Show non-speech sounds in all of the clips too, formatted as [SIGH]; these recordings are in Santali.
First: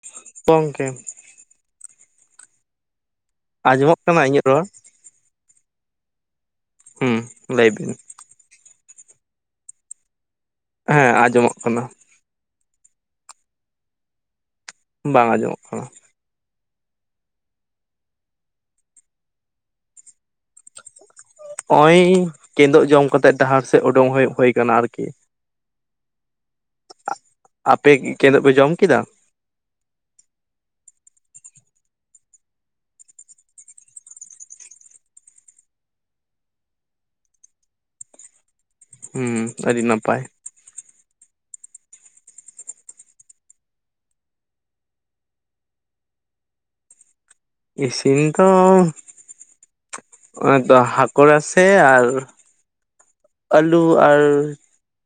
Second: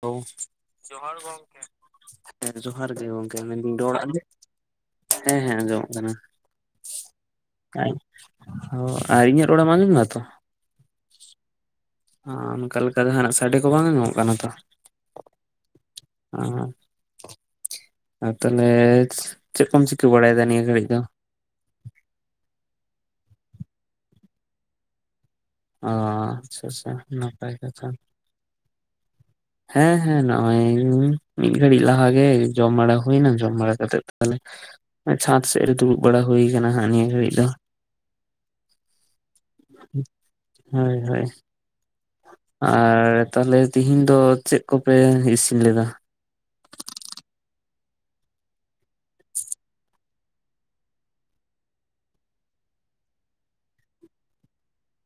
ᱦᱮᱞᱳ ᱜᱚᱝᱠᱮ ᱡᱚᱦᱟᱨ ᱜᱚᱢᱠᱮ ᱦᱮᱸ ᱡᱚᱦᱟᱨ ᱜᱮ ᱜᱚᱝ ᱟᱸᱡᱚᱢᱚᱜ ᱠᱟᱱᱟ ᱤᱧᱟᱹᱜ ᱨᱚᱲ ᱾ ᱦᱮᱸ ᱦᱮᱸ ᱟᱸᱡᱚᱢᱚᱜ ᱠᱟᱱᱟ ᱦᱩᱸ ᱞᱟᱹᱭ ᱟᱡ ᱵᱤᱱ ᱚ ᱟᱨ ᱤᱧᱟᱹᱜ ᱨᱚᱲᱮᱢ ᱟᱸᱡᱚᱢ ᱫᱟ ᱛᱚ ᱾ ᱦᱮᱸ ᱟᱸᱡᱚᱢᱚᱜ ᱠᱟᱱᱟ ᱾ ᱚᱱᱠᱟ ᱞᱮᱠᱟ ᱡᱟᱦᱟᱱᱟᱜ ᱥᱟᱰᱮ ᱠᱚ ᱵᱟᱝ ᱟᱸᱡᱚᱢᱚᱜ ᱠᱟᱱᱟ ᱛᱚ ᱾ ᱵᱟᱝ ᱟᱸᱡᱚᱢᱚᱜ ᱠᱟᱱᱟ ᱾ [UNINTELLIGIBLE] ᱟᱨ ᱛᱟᱦᱚᱞᱮ ᱪᱮᱜ ᱠᱚᱢ ᱪᱤᱠᱟᱹ ᱵᱟᱲᱟᱭ ᱮᱫᱟ ᱱᱤᱭᱟᱹ ᱜᱷᱟᱹᱲᱤᱡ ᱫᱚ ᱾ ᱦᱚᱜ-ᱚᱭ ᱠᱮᱫᱩᱜ ᱡᱚᱢ ᱠᱟᱛᱮᱜ ᱰᱟᱦᱟᱨ ᱥᱮᱫ ᱩᱰᱩᱝ ᱦᱳᱩ ᱦᱩᱭ ᱟᱠᱟᱱᱟ ᱟᱨᱠᱤ ᱾ ᱚ ᱟᱪᱪᱷᱟ ᱟᱪᱪᱷᱟ ᱱᱟᱯᱟᱭ ᱠᱟᱛᱷᱟ ᱾ ᱠᱮᱫᱚᱜ ᱯᱮ ᱡᱚᱢ ᱠᱮᱫᱟ ᱾ ᱦᱮᱸ ᱦᱮᱸ ᱱᱚᱜᱼᱚᱭ ᱢᱤᱫ ᱜᱷᱟᱹᱲᱤᱡ ᱞᱟᱦᱟ ᱜᱮ ᱡᱚᱢ ᱵᱟᱲᱟ ᱦᱩᱭᱱᱟ ᱡᱚᱢ ᱵᱟᱲᱟ ᱠᱟᱛᱮᱜ ᱫᱚ ᱛᱟᱦᱚᱞᱮ ᱪᱷᱟᱸᱫᱽ ᱥᱮᱡ ᱨᱮ ᱫᱩᱲᱩᱵ ᱵᱟᱲᱟ ᱦᱩᱭ ᱟᱠᱟᱱᱟ ᱦᱟᱸᱜ ᱱᱤᱭᱟᱹ ᱜᱷᱟᱹᱲᱤᱡ ᱫᱚ ᱾ ᱦᱩᱸ ᱟᱹᱰᱤ ᱱᱟᱯᱟᱭ ᱾ ᱦᱳᱭ ᱦᱳᱭ ᱟᱨ ᱛᱟᱦᱚᱞᱮ ᱛᱮᱦᱤᱧ ᱫᱚ ᱪᱮᱫ ᱠᱚᱯᱮ ᱤᱥᱤᱱ ᱞᱮᱫᱟ ᱾ ᱤᱥᱤᱱ ᱫᱚ᱾ ᱟᱫᱚ ᱦᱟᱠᱚᱲᱟ ᱥᱮ ᱟᱨ᱾ ᱟᱹᱞᱩ ᱟᱨ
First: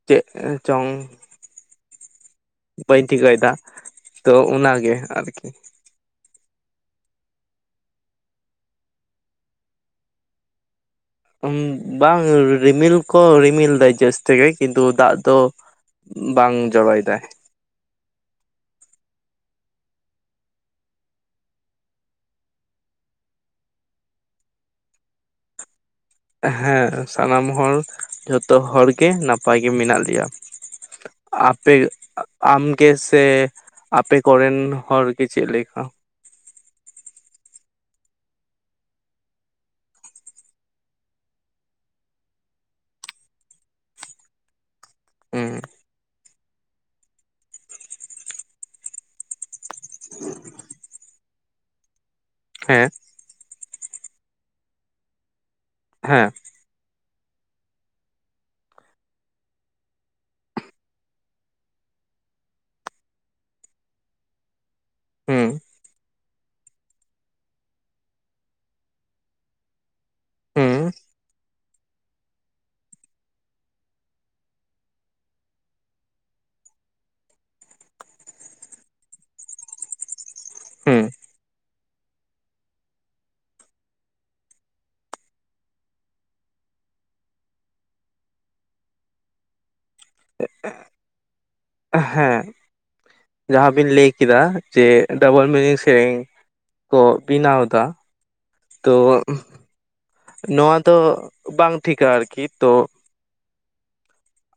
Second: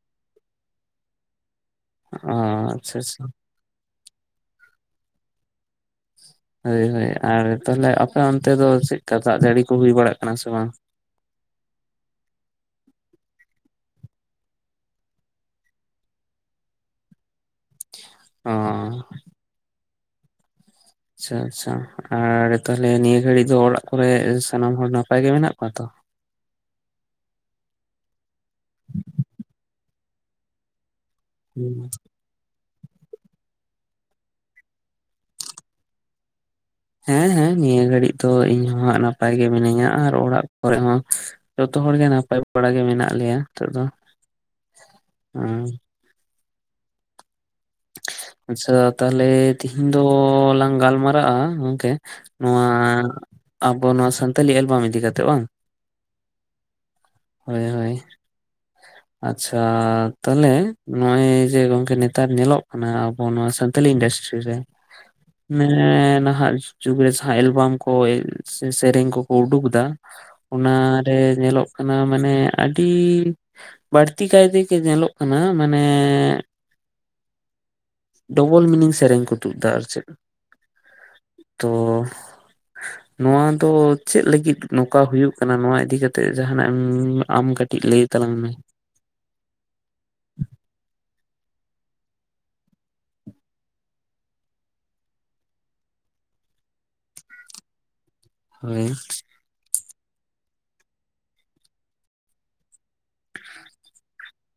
ᱪᱮᱫ ᱪᱚᱝ᱾ ᱚ᱾ ᱟᱪᱪᱷᱟ ᱵᱟᱹᱧ ᱟᱪᱪᱷᱟ ᱴᱷᱤᱠᱟᱹᱭᱮᱫᱟ ᱛᱚ ᱚᱱᱟᱜᱮ ᱟᱹᱨᱠᱤ ᱾ ᱦᱳᱭ ᱦᱳᱭ ᱟᱨ ᱛᱟᱦᱚᱸᱞᱮ ᱟᱯᱮ ᱚᱱᱛᱮ ᱫᱚ ᱪᱮᱫᱠᱟ ᱫᱟᱜ ᱡᱟᱹᱲᱤ ᱠᱚ ᱦᱩᱭ ᱵᱟᱲᱟᱜ ᱠᱟᱱᱟ ᱥᱮ ᱵᱟᱝ? ᱵᱟᱝ ᱨᱤᱢᱤᱞ ᱠᱚ ᱨᱤᱢᱤᱞ ᱫᱟᱭ ᱡᱟᱹᱥᱛᱤ ᱜᱮ ᱠᱤᱱᱛᱩ ᱫᱟᱜ ᱫᱚ᱾ ᱵᱟᱝ ᱡᱚᱨᱚᱭ ᱫᱟᱭ-ᱼ ᱚᱻ, ᱟᱪᱪᱷᱟ ᱟᱪᱪᱷᱟ ᱟᱨ ᱛᱟᱦᱚᱸᱞᱮ ᱱᱤᱭᱟᱹ ᱜᱷᱟᱹᱲᱤᱡ ᱫᱚ ᱚᱲᱟᱜ ᱠᱚᱨᱮ ᱥᱟᱱᱟᱢ ᱦᱚᱲ ᱱᱟᱯᱟᱭ ᱜᱮ ᱢᱮᱱᱟᱜ ᱠᱚᱣᱟ ᱛᱚ? ᱦᱮᱸ ᱥᱟᱱᱟᱢ ᱦᱚᱲ ᱡᱚᱛᱚ ᱦᱚᱲ ᱜᱮ ᱱᱟᱯᱟᱭ ᱜᱮ ᱢᱮᱱᱟᱜ ᱞᱮᱭᱟ᱾ ᱟᱯᱮ ᱟᱢ ᱜᱮ ᱥᱮ ᱟᱯᱮ ᱠᱚᱨᱮᱱ ᱦᱚᱲ ᱜᱮ ᱪᱮᱫ ᱞᱮᱠᱟ? ᱦᱮᱸ ᱦᱮᱸ ᱱᱤᱭᱟᱹ ᱜᱷᱟᱹᱲᱤᱡ ᱫᱚ ᱤᱧ ᱦᱚᱸ ᱱᱟᱯᱟᱭ ᱜᱮ ᱢᱤᱱᱟᱹᱧᱟ ᱟᱨ ᱚᱲᱟᱜ ᱠᱚᱨᱮ ᱦᱚᱸ᱾ ᱡᱚᱛᱚ ᱦᱚᱲᱜ ᱜᱮ ᱱᱟᱯᱟᱭ ᱵᱟᱲᱟ ᱜᱮ ᱢᱮᱱᱟᱜ ᱞᱮᱭᱟ ᱱᱤᱛᱚᱜ ᱫᱚ ᱟ ᱦᱩᱸ ᱟᱪᱪᱷᱟ ᱛᱟᱦᱚᱸᱞᱮ ᱛᱤᱦᱤᱧ ᱫᱚᱞᱟᱝ ᱜᱟᱞᱢᱟᱨᱟᱜ-ᱟ ᱜᱚᱝᱠᱮ᱾ ᱱᱚᱣᱟ ᱦᱮᱸ ᱟᱵᱚ ᱱᱚᱣᱟ ᱥᱟᱱᱛᱟᱞᱤ ᱮᱞᱵᱟᱢ ᱤᱫᱤ ᱠᱟᱛᱮᱜ ᱵᱟᱝ᱾ ᱦᱮᱸ ᱦᱳᱭ ᱦᱳᱭ, ᱟᱪᱪᱷᱟ ᱛᱟᱦᱚᱸᱞᱮ ᱱᱚᱜᱼᱚᱭ ᱡᱮ ᱜᱚᱝᱠᱮ ᱱᱮᱛᱟᱨ ᱧᱮᱞᱚᱜ᱾ ᱚᱱᱟ ᱟᱵᱚ ᱱᱚᱣᱟ ᱥᱟᱱᱛᱟᱞᱤ ᱤᱱᱰᱟᱥᱴᱨᱤ ᱨᱮ ᱦᱩᱸ ᱚᱱᱮ ᱱᱟᱦᱟᱸᱜ ᱡᱩᱜᱽ ᱨᱮ ᱥᱟᱦᱟ ᱮᱞᱵᱟᱢ ᱠᱚ ᱥᱮ ᱥᱮᱨᱮᱧ ᱠᱚᱠᱚ ᱩᱰᱩᱠ ᱮᱫᱟ ᱚᱱᱟ ᱦᱩᱸ ᱨᱮ ᱧᱮᱞᱚᱜ ᱦᱟᱱᱟ ᱢᱟᱱᱮ ᱟᱹᱰᱤ ᱵᱟᱹᱲᱛᱤ ᱠᱟᱭᱛᱮᱜᱮ ᱧᱮᱞᱚᱜ ᱠᱟᱱᱟ ᱢᱟᱱᱮ ᱰᱚᱵᱚᱞ ᱢᱤᱱᱤᱝ ᱥᱮᱨᱮᱧ ᱠᱚ ᱛᱩᱫ ᱫᱟ ᱟᱨ ᱪᱮᱫ ᱦᱩᱸ ᱛᱚ ᱱᱚᱣᱟ ᱫᱚ ᱪᱮᱫ ᱞᱟᱹᱜᱤᱫ ᱱᱚᱝᱠᱟ ᱦᱩᱭᱩᱜ ᱠᱟᱱᱟ ᱱᱚᱣᱟ ᱤᱫᱤ ᱠᱟᱛᱮ ᱡᱟᱦᱱᱟᱜ ᱟᱢ ᱠᱟᱹᱴᱤᱡ ᱞᱟᱹᱭ ᱛᱟᱞᱟᱝ ᱢᱮ᱾ [INAUDIBLE] ᱦᱮᱸ, ᱡᱟᱦᱟᱸ ᱵᱤᱱ ᱞᱟᱹᱭ ᱠᱮᱫᱟ ᱡᱮ ᱰᱚᱵᱚᱞ ᱢᱤᱱᱤᱝ ᱥᱮᱨᱮᱧ ᱠᱚ, ᱵᱮᱱᱟᱣ ᱫᱟ᱾ ᱦᱳᱭ ᱛᱚ ᱱᱚᱣᱟ ᱫᱚ ᱵᱟᱝ ᱴᱷᱤᱠᱟ ᱟᱨᱠᱤ ᱛᱚ ᱦ [UNINTELLIGIBLE]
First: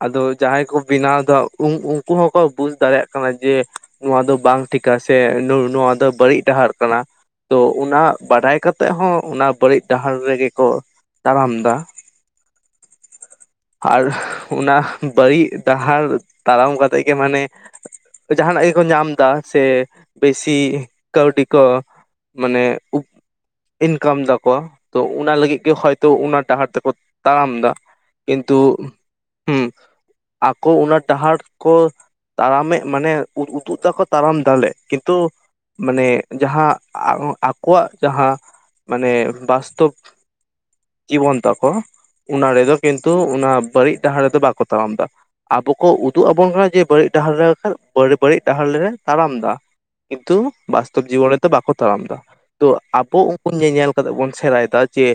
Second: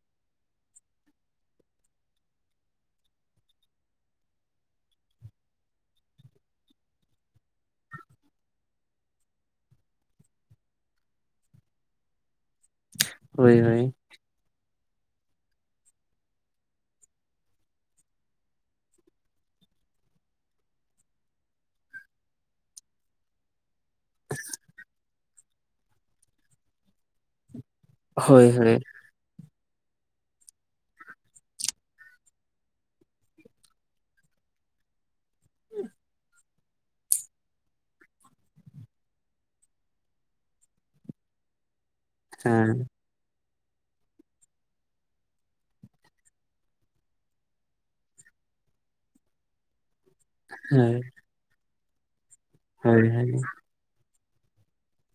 ᱟᱫᱚ ᱡᱟᱦᱟᱸᱭ ᱠᱚ ᱵᱮᱱᱟᱣ ᱫᱟ ᱩᱱ ᱩᱱᱠᱩ ᱦᱚᱸᱠᱚ ᱵᱩᱡᱽ ᱫᱟᱲᱮᱭᱟᱜ ᱠᱟᱱᱟ ᱡᱮ ᱱᱚᱣᱟ ᱫᱚ ᱵᱟᱝ ᱴᱷᱤᱠᱟ ᱥᱮ ᱱᱳ ᱱᱚᱣᱟ ᱫᱚ ᱵᱟᱹᱲᱤᱡ ᱰᱟᱦᱟᱨ ᱠᱟᱱᱟ᱾ ᱛᱚ ᱚᱱᱟ ᱵᱟᱰᱟᱭ ᱠᱟᱛᱮᱜ ᱦᱚᱸ ᱚᱱᱟ ᱵᱟᱹᱲᱤᱡ ᱰᱟᱦᱟᱨ ᱨᱮ ᱜᱮ᱾ ᱠᱚ ᱛᱟᱲᱟᱢ ᱫᱟ ᱦᱳᱭ ᱦᱳᱭ ᱟᱨ ᱚᱱᱟ ᱵᱟᱹᱲᱤᱡᱽ ᱰᱟᱦᱟᱨ ᱛᱟᱲᱟᱢ ᱠᱟᱛᱮᱜ ᱜᱮ ᱢᱟᱱᱮ᱾ ᱡᱟᱦᱟᱱᱟᱜ ᱜᱮᱠᱚ ᱧᱟᱢ ᱫᱟ, ᱥᱮ ᱵᱮᱥᱤ ᱠᱟᱹᱣᱰᱤ ᱠᱚ᱾ ᱢᱟᱱᱮ ᱤᱱᱠᱟᱢ ᱫᱟ ᱠᱚ᱾ ᱚᱱᱟ ᱞᱟᱹᱜᱤᱫ ᱜᱮ ᱦᱚᱭᱛᱳ ᱚᱱᱟ ᱰᱟᱦᱟᱨ ᱛᱮᱠᱚ ᱛᱟᱲᱟᱢ ᱫᱟ ᱦᱳᱭ ᱠᱤᱱᱛᱩ᱾ ᱦᱳᱭ ᱦᱮᱸ ᱟᱠᱚ ᱚᱱᱟ ᱰᱟᱦᱟᱨ ᱠᱚ᱾ ᱛᱟᱲᱟᱢᱮᱫ ᱢᱟᱱᱮ ᱩᱫᱩᱜ ᱫᱟᱠᱚ ᱛᱟᱲᱟᱢ ᱫᱟᱞᱮ ᱠᱤᱱᱛᱩ᱾ ᱢᱟᱱᱮ ᱡᱟᱦᱟᱸ ᱟᱠᱚᱣᱟᱜ ᱡᱟᱦᱟᱸ ᱢᱟᱱᱮ ᱵᱟᱥᱛᱚᱵ ᱡᱤᱵᱚᱱ ᱛᱟᱠᱚ ᱚᱱᱟ ᱦᱮᱸ ᱨᱮᱫᱚ ᱠᱤᱱᱛᱩ ᱚᱱᱟ ᱵᱟᱹᱲᱤᱡ ᱰᱟᱦᱟᱨ ᱨᱮᱫᱚ ᱵᱟᱠᱚ ᱛᱟᱲᱟᱢ ᱫᱟ᱾ ᱟᱵᱚ ᱠᱚ ᱩᱫᱩᱜ ᱟᱵᱚᱱ ᱠᱟᱱᱟ ᱡᱮ ᱵᱟᱹᱲᱤᱡ ᱰᱟᱦᱟᱨ ᱨᱮᱞᱮ ᱵᱟᱹᱲᱤᱡ ᱰᱟᱦᱟᱨ ᱨᱮᱞᱮ ᱛᱟᱲᱟᱢ ᱫᱟ᱾ ᱠᱤᱱᱛᱩ ᱦᱳᱭ ᱵᱟᱥᱛᱚᱵ ᱡᱤᱵᱚᱱ ᱨᱮᱫᱚ ᱵᱟᱠᱚ ᱛᱟᱲᱟᱢ ᱫᱟ, ᱛᱚ ᱦᱳᱭ ᱟᱵᱚ ᱩᱱᱠᱩ ᱧᱮᱧᱮᱞ ᱠᱟᱛᱮᱜ ᱵᱚᱱ ᱥᱮᱲᱟᱭᱮᱫᱟ᱾ ᱡᱮ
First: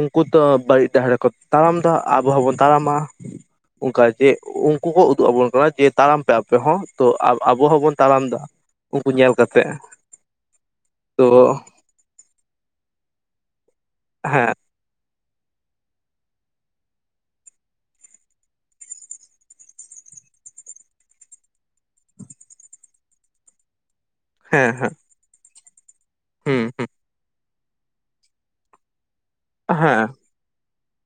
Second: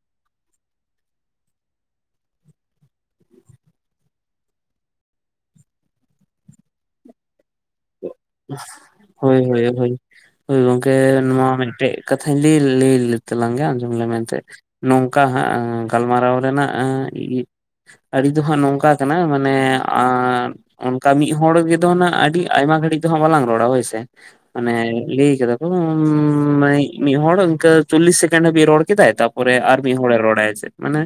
ᱩᱱᱠᱩ ᱛᱚ ᱵᱟᱹᱲᱤᱡ ᱰᱟᱦᱟᱨ ᱨᱮᱠᱚ ᱛᱟᱲᱟᱢ ᱫᱟ ᱟᱵᱚ ᱦᱚᱸ ᱵᱚᱱ ᱛᱟᱲᱟᱢᱟ᱾ ᱚᱱᱠᱟ ᱡᱮ ᱩᱱᱠᱩ ᱠᱚ ᱩᱫᱩᱜ ᱟᱵᱚᱱ ᱠᱟᱱᱟ ᱡᱮ ᱛᱟᱲᱟᱢ ᱯᱮ ᱟᱯᱮ ᱦᱚᱸ ᱛᱚ ᱟᱵᱚ ᱦᱚᱸ ᱵᱚᱱ, ᱦᱳᱭ ᱦᱳᱭ ᱦᱳᱭ ᱜᱚᱢᱠᱮ ᱛᱚ ᱱᱚᱣᱟ ᱢᱤᱫᱴᱮᱡ ᱠᱟᱛᱷᱟᱧ ᱞᱟᱹᱭ ᱞᱟᱹᱭ ᱞᱮ ᱛᱟᱞᱟᱝ ᱜᱮ ᱟᱡᱚᱢ ᱞᱮ ᱢᱮᱱᱛᱮ, ᱦᱮᱸ ᱱᱚᱝᱠᱟ ᱦᱟᱸᱜ ᱜᱟᱞᱢᱟᱨᱟᱣ ᱨᱮᱱᱟᱜ ᱟᱹᱨᱤ ᱫᱚ ᱦᱟᱸᱜ ᱱᱚᱝᱠᱟ ᱠᱟᱱᱟ ᱢᱟᱱᱮ ᱚᱱᱠᱟ ᱢᱤᱫ ᱦᱚᱲ ᱜᱮ ᱛᱚ ᱚᱱᱟ ᱟᱹᱰᱤ ᱟᱭᱢᱟ ᱜᱷᱟᱹᱲᱤᱡ ᱫᱚ ᱦᱟᱸᱜ ᱵᱟᱞᱟᱝ ᱨᱚᱲᱟ ᱦᱳᱭᱥᱮ ᱦᱮᱸ ᱢᱟᱱᱮ ᱦᱮᱸ ᱞᱟᱹᱭ ᱠᱟᱫᱟ᱾ ᱦᱩᱸ ᱦᱩᱸ ᱢᱤᱫ ᱦᱚᱲ ᱤᱱᱠᱟᱹ ᱪᱚᱞᱞᱤᱥ ᱥᱮᱠᱮᱱᱰ ᱦᱟᱹᱵᱤᱡ ᱨᱚᱲ ᱠᱮᱫᱟᱭ ᱛᱟᱨᱯᱚᱨ ᱟᱨ ᱢᱤᱫ ᱦᱮᱸ ᱦᱚᱲᱮ ᱨᱚᱲᱟᱭ ᱪᱮ ᱢᱟᱱᱮ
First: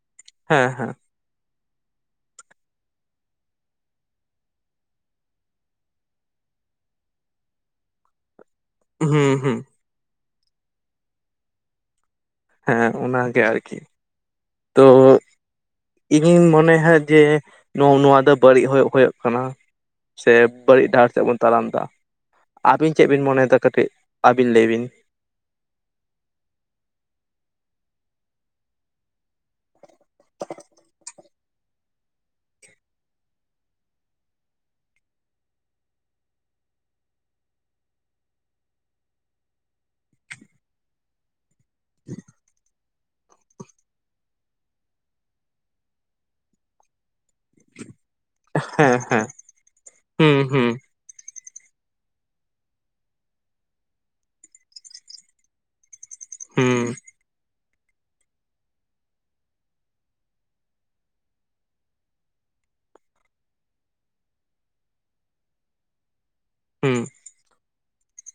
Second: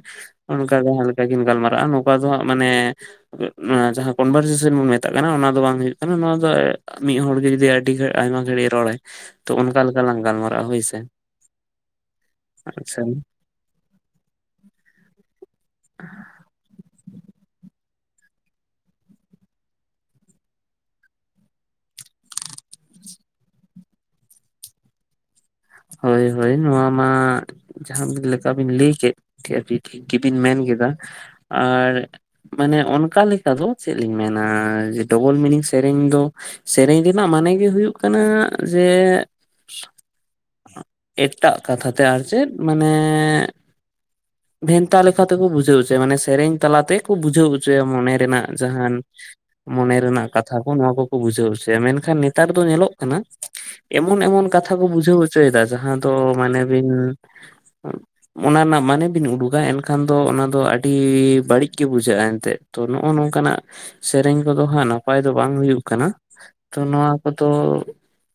ᱦᱮᱸ ᱚᱱᱠᱟ ᱦᱮᱸ ᱡᱟᱦᱟᱸ ᱞᱮᱠᱟ ᱠᱤᱱ ᱜᱟᱞᱢᱟᱨᱟᱜᱼᱟ ᱱᱚᱝᱠᱟ ᱫᱚ ᱦᱟᱸᱜ ᱢᱟᱱᱮ ᱡᱟᱦᱟᱸ ᱠᱚᱱᱵᱷᱟᱨᱡᱮᱥᱚᱱ ᱵᱚᱱ ᱢᱮᱛᱟᱜ ᱠᱟᱱᱟ ᱚᱱᱟ ᱫᱚ ᱵᱟᱝ ᱦᱩᱭᱩᱜ ᱠᱟᱱᱟ ᱱᱚᱣᱟ ᱫᱚ ᱢᱤᱫ ᱦᱚᱲᱜᱮ ᱡᱩᱫᱤ ᱟᱹᱰᱤ ᱜᱷᱟᱹᱲᱤ ᱟᱭᱢᱟ ᱜᱷᱟᱹᱲᱤᱡ ᱨᱚᱲᱟᱭ ᱦᱩᱸ ᱛᱚ ᱦᱩᱸ ᱚᱱᱠᱟ ᱞᱮᱠᱟ ᱞᱟᱝ ᱜᱟᱞᱢᱟᱨᱟᱜᱼᱟ ᱦᱳᱭᱥᱮ᱾ ᱦᱮᱸ ᱚᱱᱟᱜᱮ ᱟᱨᱠᱤ [INAUDIBLE] ᱛᱚ ᱤᱧᱤᱧ ᱢᱚᱱᱮᱦᱟ ᱡᱮ ᱱᱚᱜ-ᱚ ᱱᱚᱣᱟ ᱫᱚ ᱵᱟᱹᱲᱤᱡ ᱦᱳᱭᱳᱜ ᱠᱟᱱᱟ᱾ ᱥᱮ ᱵᱟᱹᱲᱤᱡ ᱰᱟᱦᱟᱨ ᱛᱮᱵᱚᱱ ᱛᱟᱲᱟᱢ ᱫᱟ᱾ ᱟᱹᱵᱤᱱ ᱪᱮᱫ ᱵᱤᱱ ᱢᱚᱱᱮᱭᱮᱫᱟ ᱠᱟᱹᱴᱤᱡ ᱟᱹᱵᱤᱱ ᱞᱟᱹᱭ ᱵᱤᱱ᱾ ᱦᱳᱭ ᱦᱳᱭ ᱱᱚᱣᱟ ᱢᱟ ᱡᱟᱦᱟᱸ ᱞᱮᱠᱟᱵᱤᱱ ᱞᱟᱹᱭ ᱠᱮᱫ ᱴᱷᱤᱠ ᱜᱮᱵᱤᱱ ᱢᱮᱱ ᱠᱮᱫᱟ ᱟᱨ ᱢᱟᱱᱮ ᱚᱱᱠᱟ ᱞᱮᱠᱟ ᱫᱚ ᱪᱮᱫ ᱞᱤᱧ ᱢᱮᱱᱟ ᱰᱚᱵᱚᱞ ᱢᱤᱱᱤᱝ ᱥᱮᱨᱮᱧ ᱫᱚ ᱥᱮᱨᱮᱧ ᱨᱮᱱᱟᱜ ᱢᱟᱱᱮ ᱜᱮ ᱦᱩᱭᱩᱜ ᱠᱟᱱᱟ ᱡᱮ ᱮᱴᱟᱜ ᱠᱟᱛᱷᱟᱛᱮ ᱟᱨ ᱪᱮᱫ ᱢᱟᱱᱮ ᱵᱷᱮᱱᱛᱟ ᱞᱮᱠᱟᱛᱮᱠᱚ ᱵᱩᱡᱷᱟᱹᱣ ᱦᱚᱪᱚᱭᱟ ᱢᱟᱱᱮ ᱥᱮᱨᱮᱧ ᱛᱟᱞᱟ ᱛᱮᱠᱚ ᱵᱩᱡᱷᱟᱹᱣ ᱦᱚᱪᱚᱭᱟ ᱢᱚᱱᱮ ᱨᱮᱱᱟᱜ ᱡᱟᱦᱟᱸᱱ ᱦᱮᱸ ᱦᱮᱸ ᱢᱚᱱᱮ ᱨᱮᱱᱟᱜ ᱦᱩᱸ ᱠᱟᱛᱷᱟ ᱠᱚ ᱦᱩᱸ ᱱᱚᱣᱟ ᱠᱚ ᱵᱩᱡᱷᱟᱹᱣ ᱦᱚᱪᱚᱭᱟ ᱢᱮᱱᱠᱷᱟᱱ ᱱᱮᱛᱟᱨ ᱫᱚ ᱧᱮᱞᱚᱜ ᱠᱟᱱᱟ ᱮᱢᱚᱱ ᱮᱢᱚᱱ ᱠᱟᱛᱷᱟ ᱠᱚ ᱵᱩᱡᱷᱟᱹᱣ ᱦᱚᱪᱚᱭᱮᱫᱟ ᱡᱟᱦᱟᱸ ᱛᱚ ᱢᱟᱱᱮ ᱦᱩᱸ ᱵᱤᱱ ᱚᱱᱟ ᱨᱮᱱᱟᱜ ᱢᱟᱱᱮ ᱵᱤᱱ ᱩᱰᱩᱠᱟ ᱮᱱᱠᱷᱟᱱ ᱫᱚ ᱚᱱᱟ ᱫᱚ ᱟᱹᱰᱤ ᱵᱟᱹᱲᱤᱡ ᱜᱮ ᱵᱩᱡᱷᱟᱹᱜᱼᱟ ᱮᱱᱛᱮᱜ, ᱛᱚ ᱱᱚᱜ-ᱚ ᱱᱚᱝᱠᱟᱱᱟᱜ ᱥᱮᱨᱮᱧ ᱠᱚᱫᱚ ᱦᱟᱸᱜ ᱱᱟᱯᱟᱭ ᱫᱚ ᱵᱟᱝ ᱦᱩᱭᱩᱜ ᱠᱟᱱᱟ᱾ ᱛᱚ ᱦᱩᱸ ᱱᱚᱣᱟ ᱠᱚᱫᱚ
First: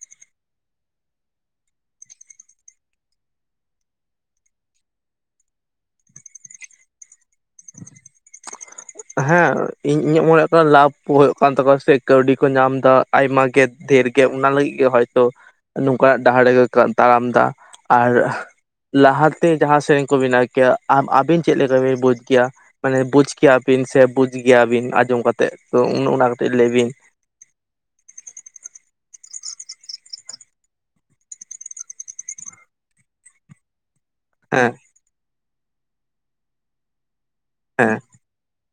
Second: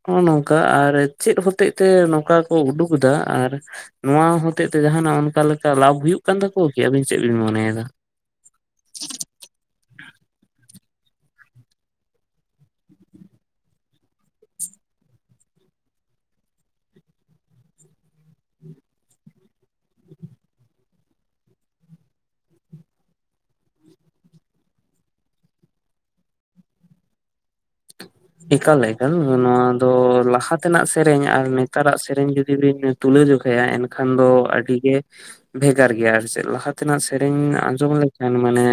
ᱦᱚᱸᱜᱼᱚ ᱱᱚᱝᱠᱟ ᱟᱨ ᱪᱮᱫ ᱦᱚᱛᱮᱡ ᱛᱮ ᱱᱚᱝᱠᱟ ᱠᱚ ᱩᱰᱩᱠ ᱫᱟ ᱟᱨ ᱱᱚᱣᱟ ᱦᱚᱛᱮᱡ ᱛᱮ ᱡᱟᱦᱟᱱᱟᱜ ᱚᱱᱠᱟ ᱞᱮᱠᱟ ᱞᱟᱵᱽ ᱦᱩᱭᱩᱜ ᱠᱟᱱ ᱛᱟᱠᱚᱣᱟ ᱠᱤ ᱟᱵᱤᱱ ᱪᱮᱫ ᱵᱤᱱ ᱢᱚᱱᱮᱭᱟᱫᱟ᱾ ᱦᱮᱸ ᱤᱧ ᱤᱧᱟᱹᱜ ᱢᱚᱱᱮ ᱠᱟᱱᱟ ᱞᱟᱵᱷ ᱠᱚ ᱦᱩᱭᱩᱜ ᱠᱟᱱ ᱛᱟᱠᱚᱣᱟ ᱥᱮ ᱠᱟᱹᱣᱰᱤ ᱠᱚ ᱧᱟᱢ ᱫᱟ᱾ ᱟᱭᱢᱟ ᱜᱮ ᱫᱷᱮᱨ ᱜᱮ ᱚᱱᱟ ᱞᱟᱹᱜᱤᱫ ᱜᱮ ᱦᱚᱭᱛᱚ ᱱᱚᱝᱠᱟᱱᱟᱜ ᱰᱟᱦᱟᱨ ᱨᱮᱜᱮ ᱠᱚ ᱛᱟᱲᱟᱢ ᱮᱫᱟ ᱟᱨ ᱞᱟᱦᱟᱛᱮ ᱡᱟᱦᱟᱸ ᱥᱮᱨᱮᱧ ᱠᱚ ᱵᱮᱱᱟᱣ ᱠᱮᱭᱟ ᱟᱵᱤᱱ ᱪᱮᱫ ᱞᱮᱠᱟᱵᱤᱱ ᱵᱩᱡᱽ ᱠᱮᱭᱟ ᱢᱟᱱᱮ ᱵᱩᱡᱽ ᱠᱮᱭᱟ ᱵᱤᱱ ᱥᱮ ᱵᱩᱡ ᱜᱮᱭᱟ ᱵᱤᱱ ᱟᱸᱡᱚᱢ ᱠᱟᱛᱮᱫ ᱛᱚ ᱩᱱ ᱚᱱᱟ ᱠᱟᱹᱴᱤᱡ ᱞᱟᱹᱭ ᱵᱤᱱ᱾ ᱮᱠᱟᱞ ᱮᱠᱟᱞ ᱱᱚᱣᱟ ᱫᱚ ᱞᱟᱦᱟ ᱛᱮᱱᱟᱜ ᱥᱮᱨᱮᱧ ᱟᱨ ᱱᱮᱛᱟᱨᱟᱜ ᱥᱮᱨᱮᱧ ᱡᱩᱫᱤ ᱵᱤᱱ ᱛᱩᱞᱟᱹᱡᱚᱠᱷᱟᱭᱟ ᱮᱱᱠᱷᱟᱱ ᱫᱚ ᱦᱮᱸ ᱟᱹᱰᱤ ᱜᱮ ᱵᱷᱮᱜᱟᱨ ᱜᱮᱭᱟ ᱟᱨ ᱪᱮᱫ ᱞᱟᱦᱟ ᱚᱱᱠᱟᱱᱟᱜ ᱥᱮᱨᱮᱧ ᱟᱸᱡᱚᱢ ᱦᱮᱸ ᱞᱮᱠᱷᱟᱱ ᱢᱟᱱᱮ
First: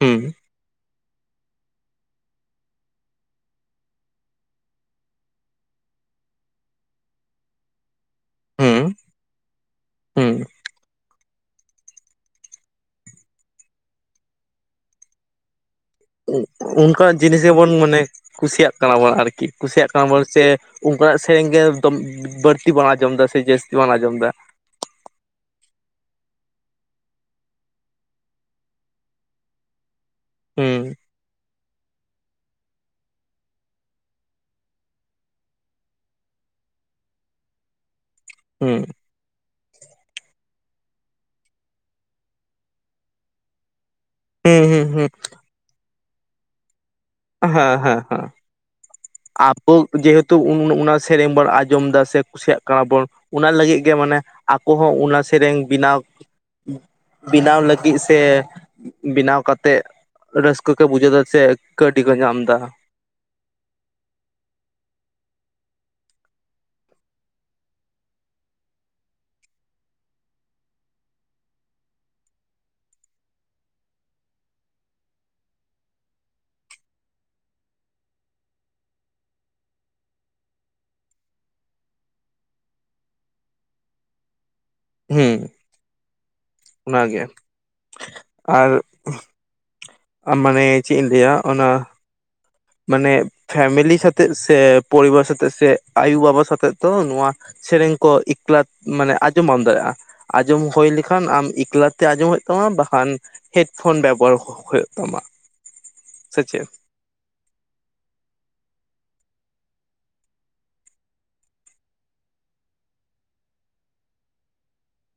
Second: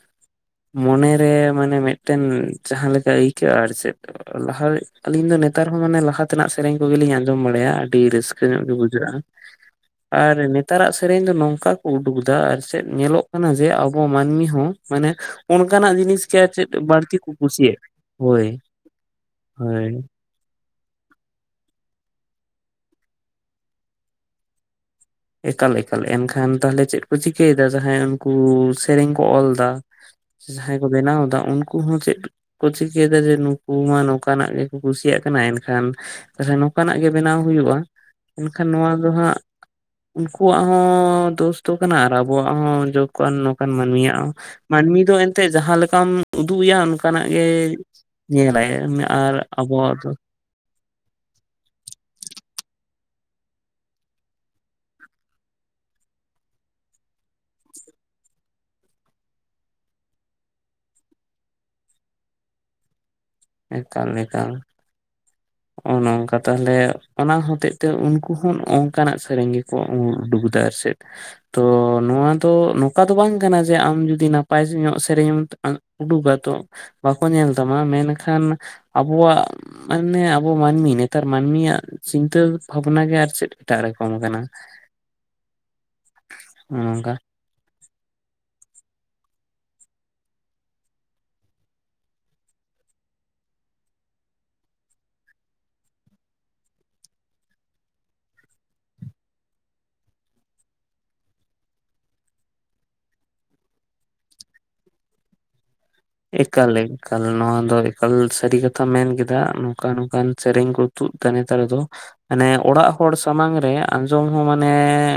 ᱦᱩᱸ ᱢᱚᱱᱮ ᱨᱮ ᱢᱟᱱᱮ ᱢᱮᱫ ᱴᱮᱱ ᱡᱟᱦᱟᱸ ᱞᱮᱠᱟ ᱟᱹᱭᱠᱟᱹᱜᱼᱟ ᱟᱨ ᱪᱮᱫ ᱞᱟᱦᱟ ᱟᱞᱤᱧ ᱫᱚ ᱱᱮᱛᱟᱨ ᱦᱚᱸ ᱢᱟᱱᱮ ᱞᱟᱦᱟ ᱛᱮᱱᱟᱜ ᱥᱮᱨᱮᱧ ᱠᱚᱜᱮᱞᱤᱧ ᱟᱸᱡᱚᱢ ᱵᱟᱲᱟᱭᱟ ᱟᱹᱰᱤ ᱨᱟᱹᱥ ᱠᱟᱹ ᱧᱚᱜ ᱜᱮ ᱦᱩᱸ ᱵᱩᱡᱷᱟᱹᱜᱼᱟ ᱦᱩᱸ ᱟᱨ ᱱᱮ ᱛᱟᱨᱟᱜ ᱥᱮᱨᱮᱧ ᱫᱚ ᱱᱚᱝᱠᱟ ᱠᱚ ᱩᱰᱩᱠ ᱫᱟ ᱟᱨ ᱪᱮᱫ ᱧᱮᱞᱚᱜ ᱠᱟᱱᱟ ᱡᱮ ᱟᱵᱚ ᱢᱟᱹᱱᱢᱤ ᱦᱚᱸ ᱢᱟᱱᱮ ᱚᱱᱠᱟᱱᱟᱜ ᱡᱤᱱᱤᱥ ᱜᱮ ᱟᱨ ᱪᱮᱫ ᱵᱟᱹᱲᱛᱤ ᱚᱱᱠᱟᱱᱟᱜ ᱠᱚ ᱡᱤᱱᱤᱥ ᱜᱮᱵᱚᱱ ᱠᱩᱥᱤᱭᱟᱜ ᱢᱟᱱᱮ ᱦᱳᱭ ᱠᱩᱥᱤᱭᱟᱜ ᱠᱟᱱᱟ ᱵᱚᱱ ᱟᱨᱠᱤ ᱠᱩᱥᱤᱭᱟᱜ ᱦᱳᱭ ᱠᱟᱱᱟ ᱵᱚᱱ ᱪᱮᱫ ᱚᱱᱠᱟᱱᱟᱜ ᱥᱮᱨᱮᱧ ᱜᱮ ᱵᱟᱹᱲᱛᱤ ᱵᱚᱱ ᱟᱸᱡᱚᱢ ᱫᱟ ᱥᱮ ᱡᱟᱹᱥᱛᱤ ᱵᱚᱱ ᱟᱸᱡᱚᱢ ᱫᱟ᱾ ᱮᱠᱟᱞ ᱮᱠᱟᱞ ᱮᱱᱠᱷᱟᱱ ᱛᱟᱦᱚᱞᱮ ᱪᱮᱫ ᱠᱚ ᱪᱤᱠᱟᱹᱭᱮᱫᱟ ᱡᱟᱦᱟᱸᱭ ᱩᱱᱠᱩ ᱥᱮᱨᱮᱧ ᱠᱚ ᱚᱞ ᱫᱟ ᱦᱩᱸ ᱡᱟᱦᱟᱸᱭ ᱠᱚ ᱵᱮᱱᱟᱣ ᱫᱟ ᱩᱱᱠᱩ ᱦᱚᱸ ᱪᱮᱫ ᱠᱚ ᱪᱤᱠᱟᱹᱭᱫᱟ ᱡᱮ ᱱᱩᱠᱩ ᱢᱟ ᱱᱚᱝᱠᱟᱱᱟᱜ ᱜᱮᱠᱚ ᱠᱩᱥᱤᱭᱟᱜ ᱠᱟᱱᱟ, ᱮᱱᱠᱷᱟᱱ ᱛᱟᱞᱦᱮ ᱱᱚᱝᱠᱟᱱᱟᱜ ᱜᱮ ᱵᱮᱱᱟᱣ ᱦᱩᱭᱩᱜ-ᱟ, ᱮᱱᱠᱷᱟᱱ ᱦᱩᱸ ᱱᱚᱣᱟ ᱫᱚ ᱦᱟᱸᱜ ᱩᱱᱠᱩᱣᱟᱜ ᱦᱚᱸ ᱫᱳᱥ ᱫᱚ ᱠᱟᱱᱟ ᱟᱨ ᱟᱵᱚᱣᱟᱜ ᱦᱚᱸ ᱡᱚᱠᱟᱱ ᱱᱚᱝᱠᱟᱱ ᱢᱟᱹᱱᱢᱤᱭᱟᱜ ᱦᱚᱸ ᱦᱩᱸ ᱦᱩᱸ ᱢᱟᱹᱱᱢᱤ ᱦᱩᱸ ᱫᱚ ᱮᱱᱛᱮᱫ ᱡᱟᱦᱟᱸ ᱞᱮᱠᱟᱢ ᱩᱫᱩᱜ ᱮᱭᱟ ᱚᱱ ᱠᱟᱱᱟᱜ ᱜᱮ ᱦᱮᱸ ᱦᱮᱸ ᱦᱮᱸ ᱧᱮᱞᱟᱭ ᱟᱨ ᱟᱵᱚᱣᱟᱜ ᱫᱚ ᱛᱚ ᱩᱱ ᱚᱱᱟ ᱥᱮᱨᱮᱧ ᱵᱚᱱ ᱟᱸᱡᱚᱢ ᱫᱟ ᱥᱮ ᱠᱩᱥᱤᱭᱟᱜ ᱠᱟᱱᱟ ᱵᱚᱱ ᱚᱱᱟ ᱞᱟᱹᱜᱤᱫ ᱜᱮ ᱢᱟᱱᱮ ᱟᱠᱚ ᱦᱚᱸ ᱚᱱᱟ ᱥᱮᱨᱮᱧ ᱵᱮᱱᱟᱣ ᱵᱮᱱᱟᱣ ᱞᱟᱹᱜᱤᱫ ᱥᱮ ᱵᱮᱱᱟᱣ ᱠᱟᱛᱮᱜ ᱨᱟᱹᱥᱠᱟᱹ ᱠᱚ ᱵᱩᱡᱷᱟᱹᱣ ᱫᱟ ᱥᱮ ᱠᱟᱹᱣᱰᱤ ᱠᱚ ᱧᱟᱢ ᱫᱟ᱾ ᱮᱠᱟᱞ ᱮᱠᱟᱞ᱾ ᱚᱱᱚ ᱚᱝᱠᱟ ᱛᱟᱦᱟᱞᱮ ᱚᱱᱟ ᱦᱚᱛᱮᱡ ᱛᱮ ᱩᱱᱠᱩ ᱦᱚᱸ ᱚᱝᱠᱟᱱᱟᱜ ᱥᱮᱨᱮᱧ ᱜᱮᱠᱚ ᱩᱰᱩᱠ ᱫᱟ ᱟᱨ ᱪᱮᱫ᱾ ᱛᱚ ᱱᱚᱣᱟ ᱫᱚ ᱱᱚᱝᱠᱟ ᱫᱚ ᱵᱟᱝ ᱠᱟᱱᱟ ᱡᱮ ᱟᱢ ᱡᱩᱫᱤ ᱱᱟᱯᱟᱭ ᱧᱚᱜ ᱥᱮᱨᱮᱧᱮᱢ ᱩᱰᱩᱠᱟ ᱛᱚ ᱵᱟᱠᱚ ᱧᱮᱞ ᱛᱟᱢᱟ ᱢᱮᱱᱠᱷᱟᱱ ᱟᱵᱚᱣᱟᱜ ᱢᱟᱱᱮ ᱟᱵᱚ ᱢᱟᱹᱱᱢᱤ ᱱᱮᱛᱟᱨ ᱢᱟᱹᱱᱢᱤᱭᱟᱜ ᱪᱤᱱᱛᱟᱹ ᱵᱷᱟᱵᱽᱱᱟ ᱜᱮ ᱟᱨ ᱪᱮᱫ ᱮᱴᱟᱜ ᱨᱚᱠᱚᱢ ᱠᱟᱱᱟ᱾ ᱦᱩᱸ ᱱᱚᱜᱼᱚ ᱱᱚᱝᱠᱟ ᱚᱱᱟᱜᱮ [UNINTELLIGIBLE] ᱟᱨ ᱟ ᱢᱟᱱᱮ ᱪᱮᱫ ᱤᱧ ᱞᱟᱹᱭᱟ ᱚᱱᱟ ᱢᱟᱱᱮ ᱯᱷᱮᱢᱮᱞᱤ ᱥᱟᱛᱮᱜ ᱥᱮ ᱯᱚᱨᱤᱵᱟᱨ ᱥᱟᱛᱮᱜ ᱥᱮ ᱟᱹᱭᱩ ᱵᱟᱵᱟ ᱥᱟᱛᱮᱜ ᱫᱚ ᱱᱚᱣᱟ ᱥᱮᱨᱮᱧ ᱠᱚ ᱮᱠᱞᱟᱛ ᱢᱟᱱᱮ ᱟᱸᱡᱚᱢ ᱵᱟᱢ ᱫᱟᱲᱮᱭᱟᱜ-ᱟ᱾ ᱟᱸᱡᱚᱢ ᱦᱳᱭ ᱞᱮᱠᱷᱟᱱ ᱟᱢ ᱮᱠᱞᱟᱛᱮ ᱟᱸᱡᱚᱢ ᱦᱳᱭᱳᱜ ᱛᱟᱢᱟ ᱵᱟᱠᱷᱟᱱ ᱦᱮᱰᱯᱷᱳᱱ ᱵᱮᱵᱚᱦᱟᱨ ᱦᱳᱭᱳᱜ ᱛᱟᱢᱟ᱾ ᱥᱮ ᱪᱮᱫ ᱮᱠᱟᱞ ᱮᱠ᱾ ᱠᱟᱞ ᱱᱚᱣᱟ ᱫᱚ ᱮᱠᱟᱞ ᱥᱟᱹᱨᱤ ᱠᱟᱛᱷᱟ ᱢᱮᱱ ᱠᱮᱫᱟ ᱱᱚᱝᱠᱟ ᱱᱚᱝᱠᱟᱱ ᱥᱮᱨᱮᱧ ᱠᱚ ᱛᱩᱫ ᱫᱟ ᱱᱮᱛᱟᱨ ᱫᱚ ᱦᱟᱱᱮ ᱚᱲᱟᱜ ᱦᱚᱲ ᱥᱟᱢᱟᱝ ᱨᱮ ᱟᱸᱡᱚᱢ ᱦᱚᱸ ᱢᱟᱱᱮ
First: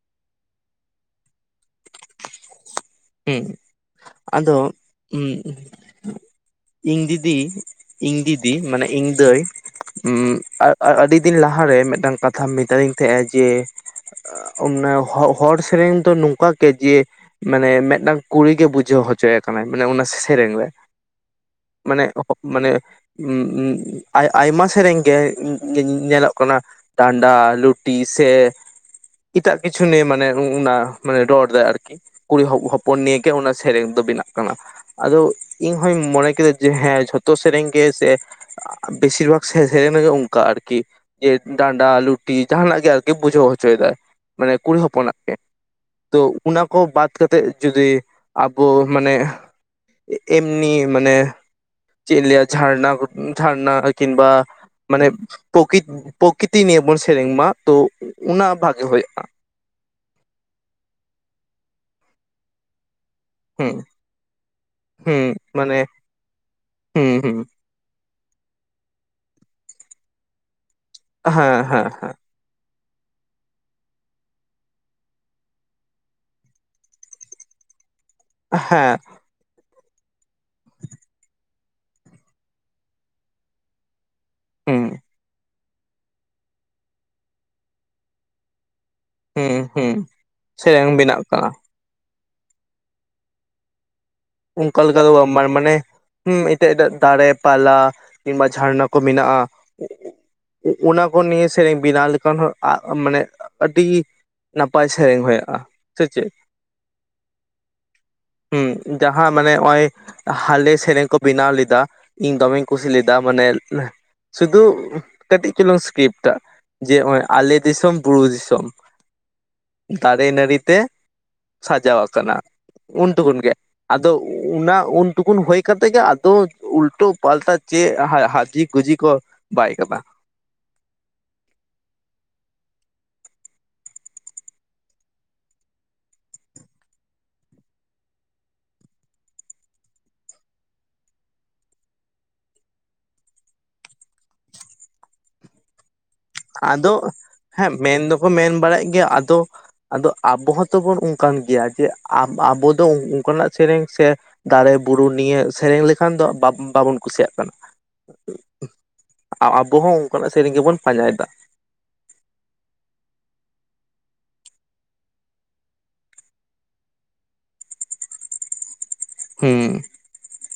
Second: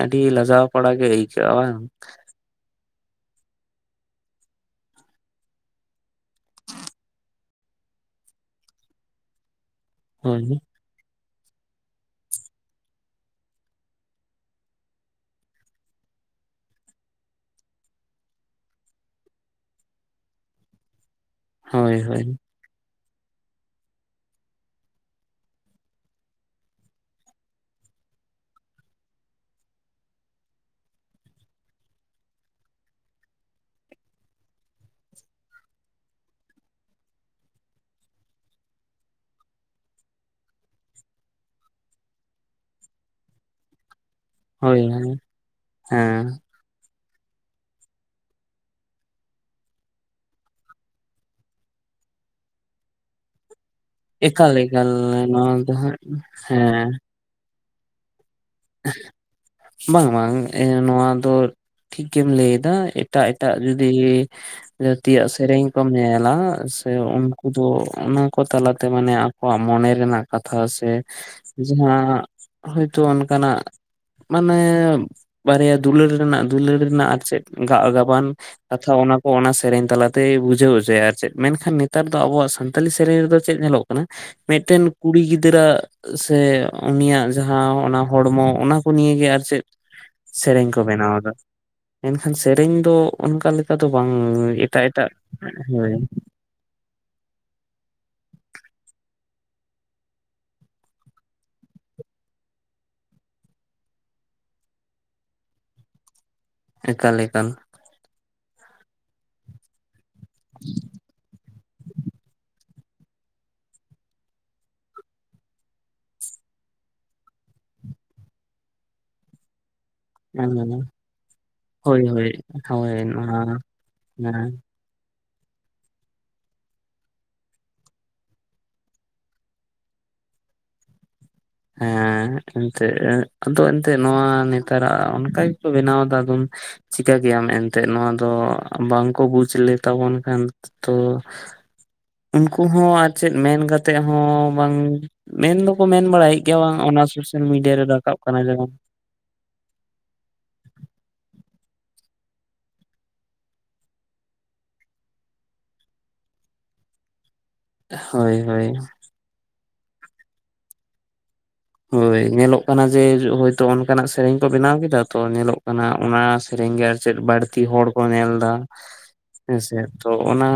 ᱟᱹᱰᱤ ᱞᱟᱡᱟᱣ ᱯᱟᱲᱟ ᱜᱮ ᱟᱹᱭᱠᱟᱹᱜ-ᱟ ᱵᱟᱝ? ᱦᱩᱸ ᱟᱫᱚ ᱩᱸ ᱤᱧ ᱫᱤᱫᱤ ᱤᱧ ᱫᱤᱫᱤ ᱢᱟᱱᱮ ᱤᱧ ᱫᱟᱹᱭ ᱩᱸ ᱦᱳᱭ ᱟᱨ ᱟᱹᱰᱤ ᱫᱤᱱ ᱞᱟᱦᱟᱨᱮ ᱢᱮᱫᱴᱟᱝ ᱠᱟᱛᱷᱟ ᱢᱮᱛᱟᱫᱤᱧ ᱛᱟᱦᱮᱸᱜᱟᱭ ᱡᱮ [UNINTELLIGIBLE] ᱦᱚᱲ ᱥᱮᱨᱮᱧ ᱫᱚ ᱱᱚᱝᱠᱟ ᱜᱮ ᱡᱮ ᱢᱟᱱᱮ ᱢᱫᱫᱴᱟᱝ ᱠᱩᱲᱤ ᱜᱮ ᱵᱩᱡᱷᱟᱹᱣ ᱦᱚᱪᱚᱭᱮ ᱠᱟᱱᱟᱭ, ᱢᱟᱱᱮ ᱚᱱᱟ ᱥᱮᱨᱮᱧ ᱨᱮ ᱦᱳᱭ ᱢᱟᱱᱮ ᱦᱳᱭ ᱢᱟᱱᱮ [INAUDIBLE] ᱟᱭᱢᱟ ᱥᱮᱨᱮᱧ ᱜᱮ [INAUDIBLE] ᱧᱮᱞᱚᱜ ᱠᱟᱱᱟ᱾ ᱰᱟᱸᱰᱟ ᱞᱩᱴᱤ ᱥᱮ ᱮᱴᱟᱜ ᱠᱤᱪᱷᱩ ᱱᱤᱭᱮ ᱢᱟᱱᱮ [INAUDIBLE] ᱢᱟᱱᱮ ᱨᱚᱲ ᱫᱟᱭ ᱟᱨᱠᱤ ᱠᱩᱲᱤ ᱦᱚᱯ ᱦᱚᱯ ᱯᱚᱱ ᱱᱤᱭᱟᱹᱜᱮ ᱚᱱᱟ ᱥᱮᱨᱮᱧ ᱫᱚ ᱵᱮᱱᱟᱜ ᱠᱟᱱᱟ᱾ ᱟᱫᱚ ᱤᱧ ᱦᱚᱧ ᱢᱚᱱᱮ ᱠᱮᱫᱟ ᱡᱮ ᱦᱮᱸ ᱡᱷᱚᱛᱚ ᱥᱮᱨᱮᱧ ᱜᱮ ᱥᱮ ᱵᱮᱥᱤᱨ ᱵᱷᱟᱜ ᱥᱮ ᱥᱮᱨᱮᱧ ᱨᱮᱜᱮ ᱚᱝᱠᱟ ᱟᱨᱠᱤ ᱡᱮ ᱰᱟᱸᱰᱟ ᱞᱩᱴᱤ ᱡᱟᱦᱟᱱᱟᱜ ᱜᱮ ᱟᱨᱠᱤ ᱵᱩᱡᱷᱟᱹᱣ ᱦᱚᱪᱚᱭᱫᱟᱭ᱾ ᱢᱟᱱᱮ ᱦᱳᱭ ᱠᱩᱲᱤ ᱦᱚᱯᱚᱱᱟᱜ ᱜᱮ ᱛᱚ ᱦᱮᱸ ᱚᱱᱟ ᱠᱚ ᱵᱟᱫ ᱠᱟᱛᱮᱫ ᱡᱩᱫᱤ ᱟᱵᱚ ᱢᱟᱱᱮ ᱮᱢᱱᱤ ᱢᱟᱱᱮ ᱪᱮᱫ ᱤᱧ ᱞᱮᱭᱟ ᱡᱷᱟᱨᱱᱟ ᱠᱚ ᱡᱷᱟᱨᱱᱟ ᱠᱤᱱᱵᱟ ᱮᱠᱟᱞ ᱮᱠᱟᱞ ᱢᱟᱱᱮ ᱱᱚᱣᱟ ᱫᱚ ᱯᱚᱠᱤ ᱦᱟᱸᱜ ᱯᱚᱠᱤᱛᱤ ᱱᱤᱭᱮ ᱦᱮᱸ ᱵᱚᱱ ᱥᱮᱨᱮᱧ ᱢᱟ ᱛᱚ ᱚᱱᱟ ᱵᱷ ᱵᱟᱝ ᱵᱟᱝ ᱱᱚᱣᱟ ᱫᱚ ᱴᱷᱤᱠ ᱜᱮᱢ ᱞᱟᱹᱭᱫᱟ ᱮᱴᱟᱜ ᱮᱴᱟᱜ ᱦᱩᱸ ᱡᱩᱫᱤ ᱦᱩᱸ ᱡᱟᱹᱛᱤᱭᱟᱜ ᱥᱮᱨᱮᱧ ᱢᱟᱱᱮ ᱠᱚᱢ ᱧᱮᱞᱟ ᱥᱮ ᱦᱩᱸ ᱦᱩᱸ ᱩᱱᱠᱩ ᱫᱚ ᱚᱱᱟ ᱠᱚ ᱛᱟᱞᱟᱛᱮ ᱢᱟᱱᱮ ᱟᱠᱚᱣᱟᱜ ᱢᱚᱱᱮ ᱨᱮᱱᱟᱜ ᱠᱟᱛᱷᱟ ᱥᱮ, ᱦᱮᱸ ᱦᱮᱸ ᱡᱟᱦᱟᱸ ᱦᱚᱭᱛᱳ ᱚᱱᱼᱼ ᱠᱟᱱᱟᱜ ᱢᱟᱱᱮᱻ ᱵᱟᱨᱭᱟ ᱫᱩᱞᱟᱹᱲ ᱨᱮᱱᱟᱜ ᱫᱩᱞᱟᱹᱲ ᱨᱮᱱᱟᱜ ᱟᱨ ᱪᱮᱫ ᱜᱟ-ᱜ ᱜᱟᱵᱟᱱ᱾ ᱦᱮᱸ ᱠᱟᱛᱷᱟ ᱦᱮᱸ ᱚᱱᱟ ᱠᱚ ᱚᱱᱟ ᱥᱮᱨᱮᱧ ᱛᱟᱞᱟᱛᱮᱭᱻ ᱵᱩᱡᱷᱟᱹᱣ ᱦᱚᱪᱚᱭᱟ ᱟᱨ ᱪᱮᱫ ᱢᱮᱱᱠᱷᱟᱱ ᱱᱮᱛᱼᱼ ᱛᱟᱨ ᱫᱚ ᱟᱵᱚᱣᱟᱜ ᱥᱟᱱᱛᱟᱞᱤ ᱥᱮᱨᱮᱧ ᱨᱮᱫᱚ ᱪᱮᱫ ᱧᱮᱞᱚᱜ ᱠᱟᱱᱟ, ᱢᱤᱫᱴᱮᱱ ᱦᱩᱸ ᱠᱩᱲᱤ ᱜᱤᱫᱽᱨᱟᱹ-ᱟᱜ ᱥᱮ ᱩᱱᱤᱭᱟᱜ ᱡᱟᱦᱟᱸ ᱚᱱᱟ ᱦᱚᱲᱢᱚ ᱚᱱᱟᱼᱼ ᱠᱩ ᱱᱤᱭᱟᱹᱜᱮ ᱟᱨ ᱪᱮᱫ, ᱦᱩᱸ ᱦᱩᱸ ᱥᱮᱨᱮᱧ ᱠᱚ ᱵᱮᱱᱟᱣ ᱵᱮᱱᱟᱜ ᱮᱫᱟ᱾ ᱠᱟᱱᱟ ᱮᱱᱠᱷᱟᱱ ᱥᱮᱨᱮᱧ ᱫᱚ, ᱚᱱᱠᱟ ᱞᱮᱠᱟ ᱫᱚ ᱵᱟᱝ ᱮᱴᱟᱜ- ᱮᱴᱟᱜ, ᱦᱳᱭ᱾ ᱛᱮ-ᱜ ᱫᱟᱹ-ᱫ ᱫᱟᱲᱮ ᱯᱟᱞᱟ ᱠᱤᱝᱵᱟ ᱡᱷᱟᱨᱱᱟ ᱠᱚ ᱢᱮᱱᱟᱜ-ᱟ᱾ ᱚᱱᱟ ᱠᱚ ᱱᱤᱭᱮ ᱥᱮᱨᱮᱧ ᱵᱮᱱᱟᱣ ᱞᱮᱠᱷᱟᱱ ᱦᱚᱸ ᱟᱜ ᱢᱟᱱᱮ ᱟᱹᱰᱤ ᱱᱟᱯᱟᱭ ᱥᱮᱨᱮᱝ ᱦᱳᱭᱜ-ᱟ ᱥᱮ ᱪᱮᱫ? ᱮᱠᱟᱞ ᱮᱠᱟᱞ ᱦᱩᱸ ᱡᱟᱦᱟᱸ ᱢᱟᱱᱮ ᱦᱚᱸᱜ-ᱚᱭ, ᱦᱟᱞᱮ ᱥᱮᱨᱮᱧ ᱠᱚ ᱵᱮᱱᱟᱣ ᱞᱮᱫᱟ, ᱤᱧ ᱫᱚᱢᱮᱧ ᱠᱩᱥᱤ ᱞᱮᱫᱟ ᱢᱟᱱᱮ ᱥᱩᱫᱩᱜ ᱠᱟᱹᱴᱤᱡ ᱪᱩᱞᱩᱝ ᱤᱥᱠᱤᱯᱴᱟ ᱡᱮ ᱦᱚᱸᱜ-ᱚᱭ ᱟᱞᱮ ᱫᱤᱥᱚᱢ ᱵᱩᱨᱩ ᱫᱤᱥᱚᱢ᱾ ᱫᱟᱨᱮ ᱱᱟᱹᱨᱤ ᱛᱮ ᱥᱟᱡᱟᱣ ᱦᱳᱭ ᱦᱳᱭ ᱟᱠᱟᱱᱟ ᱦᱳᱭ ᱩᱱ ᱫᱚ ᱱᱚᱣᱟ ᱩᱱᱜᱮ ᱦᱮᱸ ᱟᱫᱚ ᱩᱼᱼ ᱚᱱᱟ ᱩᱱ ᱴᱩᱠᱩᱱ ᱦᱳᱭ ᱠᱟᱛᱮᱜᱮ ᱟᱫᱚ ᱩᱞᱴᱳ ᱯᱟᱞᱴᱟ ᱪᱮᱫ ᱦᱟ ᱦᱟᱡᱤ ᱜᱩᱡᱤ ᱠᱚ ᱵᱟᱭ ᱠᱟᱫᱟ᱾ ᱦᱮᱸᱻ ᱦᱮᱸᱜ ᱮᱱᱛᱮᱫ ᱮᱸᱜ ᱟᱫᱚ ᱮᱱᱛᱮ ᱱᱚᱣᱟ ᱱᱮᱛᱟᱨᱟᱜ ᱚᱱᱠᱟ ᱜᱮᱠᱚ ᱵᱮᱱᱟᱣᱫᱟ ᱟᱫᱚᱢᱼᱼ ᱪᱤᱠᱟᱹ ᱠᱮᱭᱟᱢ ᱮᱱᱛᱮᱫ ᱱᱚᱣᱟ ᱫᱚ ᱵᱟᱝᱠᱚ ᱵᱩᱡᱽ ᱞᱮᱛᱟᱵᱚᱱ ᱠᱷᱟᱱ᱾ ᱛᱚᱻ ᱩᱱᱠᱩ ᱦᱚᱸ ᱟᱨ ᱪᱮᱫ ᱢᱮᱱ ᱠᱟᱛᱮᱫ ᱦᱚᱸ ᱵᱟᱝ, ᱢᱮᱱ ᱫᱚᱠᱚ ᱢᱮᱱ ᱵᱟᱲᱟᱭᱮᱫ ᱜᱮᱭᱟ ᱵᱟᱝ ᱟᱫᱚ-ᱜ ᱚᱱᱟ ᱥᱳᱥᱟᱞ ᱦᱮᱸ ᱢᱤᱰᱤᱭᱟ ᱨᱮ ᱢᱮᱱ ᱨᱟᱠᱟᱵ ᱫᱚᱠᱚ ᱠᱟᱱᱟ ᱢᱮᱱ ᱡᱮᱢᱚᱱ ᱵᱟᱲᱟᱭᱮᱫ ᱜᱮᱭᱟ ᱟᱫᱚ ᱟᱫᱚ ᱟᱵᱚ ᱦᱚᱸᱛᱚ ᱵᱚᱱ ᱚᱱᱠᱟᱱ ᱜᱮᱭᱟ ᱡᱮ, ᱟᱵ-ᱟᱵᱚ ᱫᱚ ᱚᱱᱠᱟᱱᱟᱜ ᱥᱮᱨᱮᱧ ᱥᱮ ᱫᱟᱲᱮ ᱵᱩᱨᱩ ᱱᱤᱭᱟᱹ ᱥᱮᱨᱮᱧ ᱞᱮᱠᱷᱟᱱ ᱫᱚ ᱵᱟ-ᱵᱟᱵᱚᱱ ᱠᱩᱥᱤᱭᱟᱜ ᱠᱟᱱᱟ᱾ ᱦᱳᱭ ᱦᱳᱭ᱾ ᱟᱵᱚ ᱦᱚᱸ ᱚᱱᱠᱟᱱᱟᱜ ᱥᱮᱨᱮᱧ ᱜᱮᱵᱚᱱ ᱯᱟᱸᱡᱟᱭᱮᱫᱟ᱾ ᱦᱳᱭ ᱧᱮᱞᱚᱜ ᱠᱟᱱᱟ ᱡᱮ ᱦᱳᱭᱛᱳ ᱚᱱᱠᱟᱱᱟᱜ ᱥᱮᱨᱮᱧ ᱠᱚ ᱵᱮᱱᱟᱣ ᱠᱮᱫᱟ ᱛᱚ ᱧᱮᱞᱚᱜ ᱠᱟᱱᱟ ᱚᱱᱟ ᱨᱮᱧᱜᱮ ᱟᱨ ᱪᱮᱫ ᱵᱟᱹᱲᱛᱤ ᱦᱚᱲ ᱠᱚ ᱧᱮᱞ ᱮᱫᱟ, ᱦᱮᱸᱥᱮ᱾ ᱦᱩᱸ ᱛᱚ ᱚᱱᱟ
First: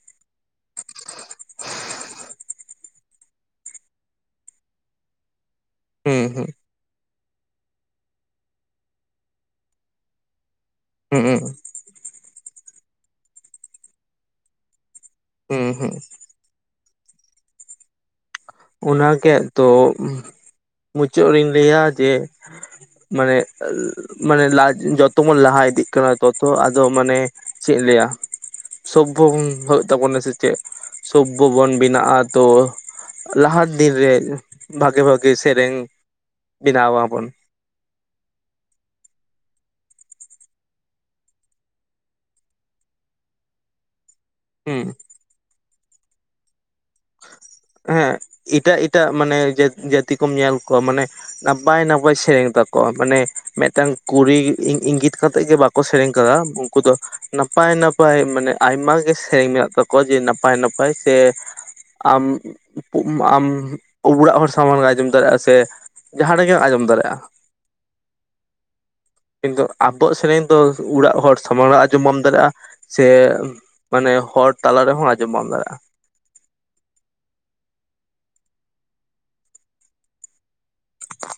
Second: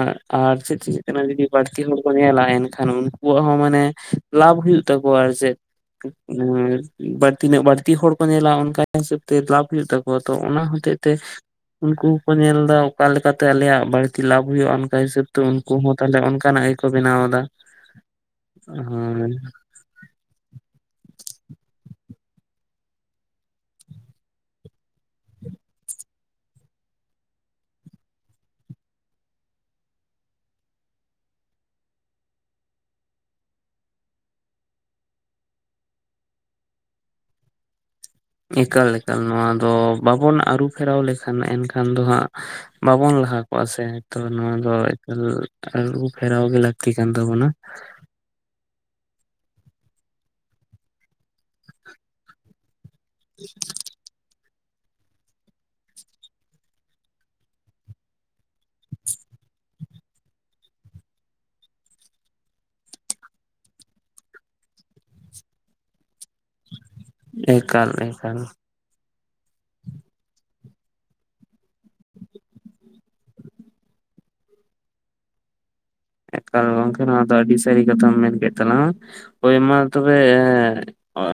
ᱟᱨ ᱪᱮᱫ ᱪᱤᱠᱟᱹᱜ ᱡᱩᱫᱤ ᱵᱟᱹᱲᱛᱤ ᱦᱚᱲ ᱠᱚ ᱧᱮᱞᱟ ᱮᱱᱠᱷᱟᱱ ᱩᱱᱠᱩᱣᱟᱜ ᱦᱚᱸ ᱢᱟᱱᱮ ᱞᱟᱵᱷ ᱦᱩᱭᱩᱜ ᱛᱟᱠᱚᱣᱟ ᱟᱨ ᱪᱮᱫ᱾ ᱦᱩᱸ ᱩᱻ ᱦᱩᱸ ᱵᱟᱹᱲᱛᱤᱱᱟᱹᱜ ᱵᱟᱹᱲᱛᱤ ᱦᱚᱲ ᱠᱚ ᱧᱮᱞᱟ ᱚᱱᱠᱟ ᱦᱤᱥᱟᱹᱵ ᱛᱮ ᱞᱟᱵᱷ ᱦᱩᱭᱩᱜ ᱛᱟᱠᱚᱣᱟ ᱛᱚ ᱚᱱᱟ ᱦᱚᱛᱮᱜ ᱛᱮ ᱦᱩᱸ ᱩᱱᱠᱩ ᱦᱚᱸᱠᱚ ᱧᱮᱞ ᱫᱟ ᱚᱠᱟ ᱞᱮᱠᱟᱛᱮ ᱟᱞᱮᱭᱟᱜ ᱵᱟᱹᱲᱛᱤ ᱞᱟᱵᱷ ᱦᱩᱭᱩᱜ-ᱟ ᱚᱱᱠᱟ ᱦᱤᱥᱟᱹᱵ ᱛᱮ ᱦᱩᱸ ᱩᱱᱠᱩ ᱦᱩᱸ ᱦᱚᱸ ᱛᱟᱦᱞᱮ ᱚᱱᱼᱼ ᱠᱟᱱᱟᱜ ᱜᱮᱠᱚ ᱵᱮᱱᱟᱣ ᱫᱟ᱾ ᱚᱱᱟᱜ ᱠᱮᱜ ᱛᱚ, ᱢᱩᱪᱟᱹᱫ ᱨᱮᱧ ᱞᱟᱹᱭᱟ ᱡᱮ ᱢᱟᱱᱮ ᱢᱟᱱᱮ ᱞᱟᱡ ᱡᱚᱛᱚ ᱵᱚᱱ ᱞᱟᱦᱟ ᱤᱫᱤᱜ ᱠᱟᱱᱟ ᱛᱚᱛᱚ ᱟᱫᱚ ᱢᱟᱱᱮᱼᱼ ᱪᱮᱫ ᱞᱟᱹᱭᱟ ᱥᱚᱵᱵᱷᱚ ᱵᱩᱱ ᱦᱩᱭᱩᱜ ᱛᱟᱵᱚᱱᱟ ᱥᱮ ᱪᱮᱫ, ᱥᱚᱵᱵᱷᱚ ᱵᱚᱱ ᱵᱮᱱᱟᱜ-ᱟ ᱛᱚᱼᱼ ᱞᱟᱦᱟ ᱫᱤᱱ ᱨᱮ ᱵᱷᱟᱜᱮᱹ ᱵᱷᱟᱜᱮᱹ ᱥᱮᱨᱮᱧ ᱵᱮᱱᱟᱣ ᱢᱟᱵᱚᱱ᱾ ᱮᱠᱟᱞ ᱮᱠᱟᱞ ᱱᱚᱣᱟ ᱫᱚ ᱵᱟᱵᱚᱱ ᱟᱹᱨᱩᱯᱷᱮᱨᱟᱣ ᱞᱮᱠᱷᱟᱱ ᱮᱱᱠᱷᱟᱱ ᱫᱚ ᱦᱟᱸᱜᱼᱼ ᱵᱟᱵᱚᱱ ᱞᱟᱦᱟ ᱠᱚᱜ-ᱟ ᱥᱮ᱾ ᱛᱚ ᱱᱚᱣᱟ ᱫᱚ ᱦᱩᱸ ᱮᱠᱟᱞ ᱟᱹᱨᱩ ᱯᱷᱮᱨᱟᱣ ᱜᱮ ᱞᱟᱹᱠᱛᱤ ᱠᱟᱱ ᱛᱟᱵᱚᱱᱟ᱾ ᱦᱮᱸ ᱮᱴᱟᱜ ᱮᱴᱟᱜ ᱢᱟᱱᱮ ᱡᱟᱛ ᱡᱟᱹᱛᱤ ᱠᱚᱢ ᱧᱮᱞ ᱠᱚᱣᱟ ᱢᱟᱱᱮ, ᱱᱟᱯᱟᱭ ᱱᱟᱯᱟᱭ ᱥᱮᱨᱮᱧ ᱛᱟᱠᱚ᱾ [UNINTELLIGIBLE] ᱢᱟᱱᱮ ᱢᱤᱫᱴᱟᱝ ᱠᱩᱲᱤ ᱤᱝᱜᱤᱛ ᱠᱟᱛᱮᱜ ᱜᱮ ᱵᱟᱠᱚ ᱥᱮᱨᱮᱧ ᱟᱠᱟᱫᱟ ᱩᱱᱠᱩ ᱫᱚ ᱾ ᱱᱟᱯᱟᱭ ᱱᱟᱯᱟᱭ ᱢᱟᱱᱮ ᱟᱭᱢᱟ ᱜᱮ ᱥᱮᱨᱮᱧ ᱢᱮᱱᱟᱜ ᱛᱟᱠᱚᱣᱟ ᱡᱮ ᱱᱟᱯᱟᱭ ᱱᱟᱯᱟᱭ ᱥᱮ ᱟᱢ ᱚᱲᱟᱜ ᱦᱚᱲ ᱥᱟᱢᱟᱝ ᱨᱮᱢ ᱟᱸᱡᱚᱢ ᱫᱟᱲᱮᱭᱟᱜᱼᱟ ᱥᱮ ᱡᱟᱦᱟᱸ ᱨᱮᱜᱮᱢ ᱟᱸᱡᱚᱢ ᱫᱟᱲᱮᱭᱟᱜ-ᱟ᱾ ᱮᱠᱟᱞ ᱮᱠᱟᱞ ᱾ ᱠᱤᱱᱛᱩ ᱟᱵᱚᱣᱟᱜ ᱥᱮᱨᱮᱧ ᱫᱚ ᱚᱲᱟᱜ ᱦᱚᱲ ᱥᱟᱢᱟᱝ ᱨᱮ ᱟᱸᱡᱚᱢ ᱵᱟᱢ ᱫᱟᱲᱮᱭᱟᱜ-ᱟ᱾ ᱥᱮ ᱢᱟᱱᱮ ᱦᱚᱲ ᱛᱟᱞᱟ ᱨᱮᱦᱚᱸ ᱟᱸᱡᱚᱢ ᱵᱟᱢ ᱫᱟᱲᱮᱭᱟᱜ-ᱟ᱾ ᱮᱠᱟᱞ ᱜᱚᱝᱠᱮ ᱱᱚᱣᱟ ᱫᱚ ᱟᱹᱰᱤ ᱥᱟᱹᱨᱤ ᱠᱟᱛᱷᱟᱢ ᱢᱮᱱ ᱠᱮᱫ ᱛᱟᱞᱟᱝ ᱟ ᱦᱳᱭ ᱢᱟ ᱛᱚᱵᱮ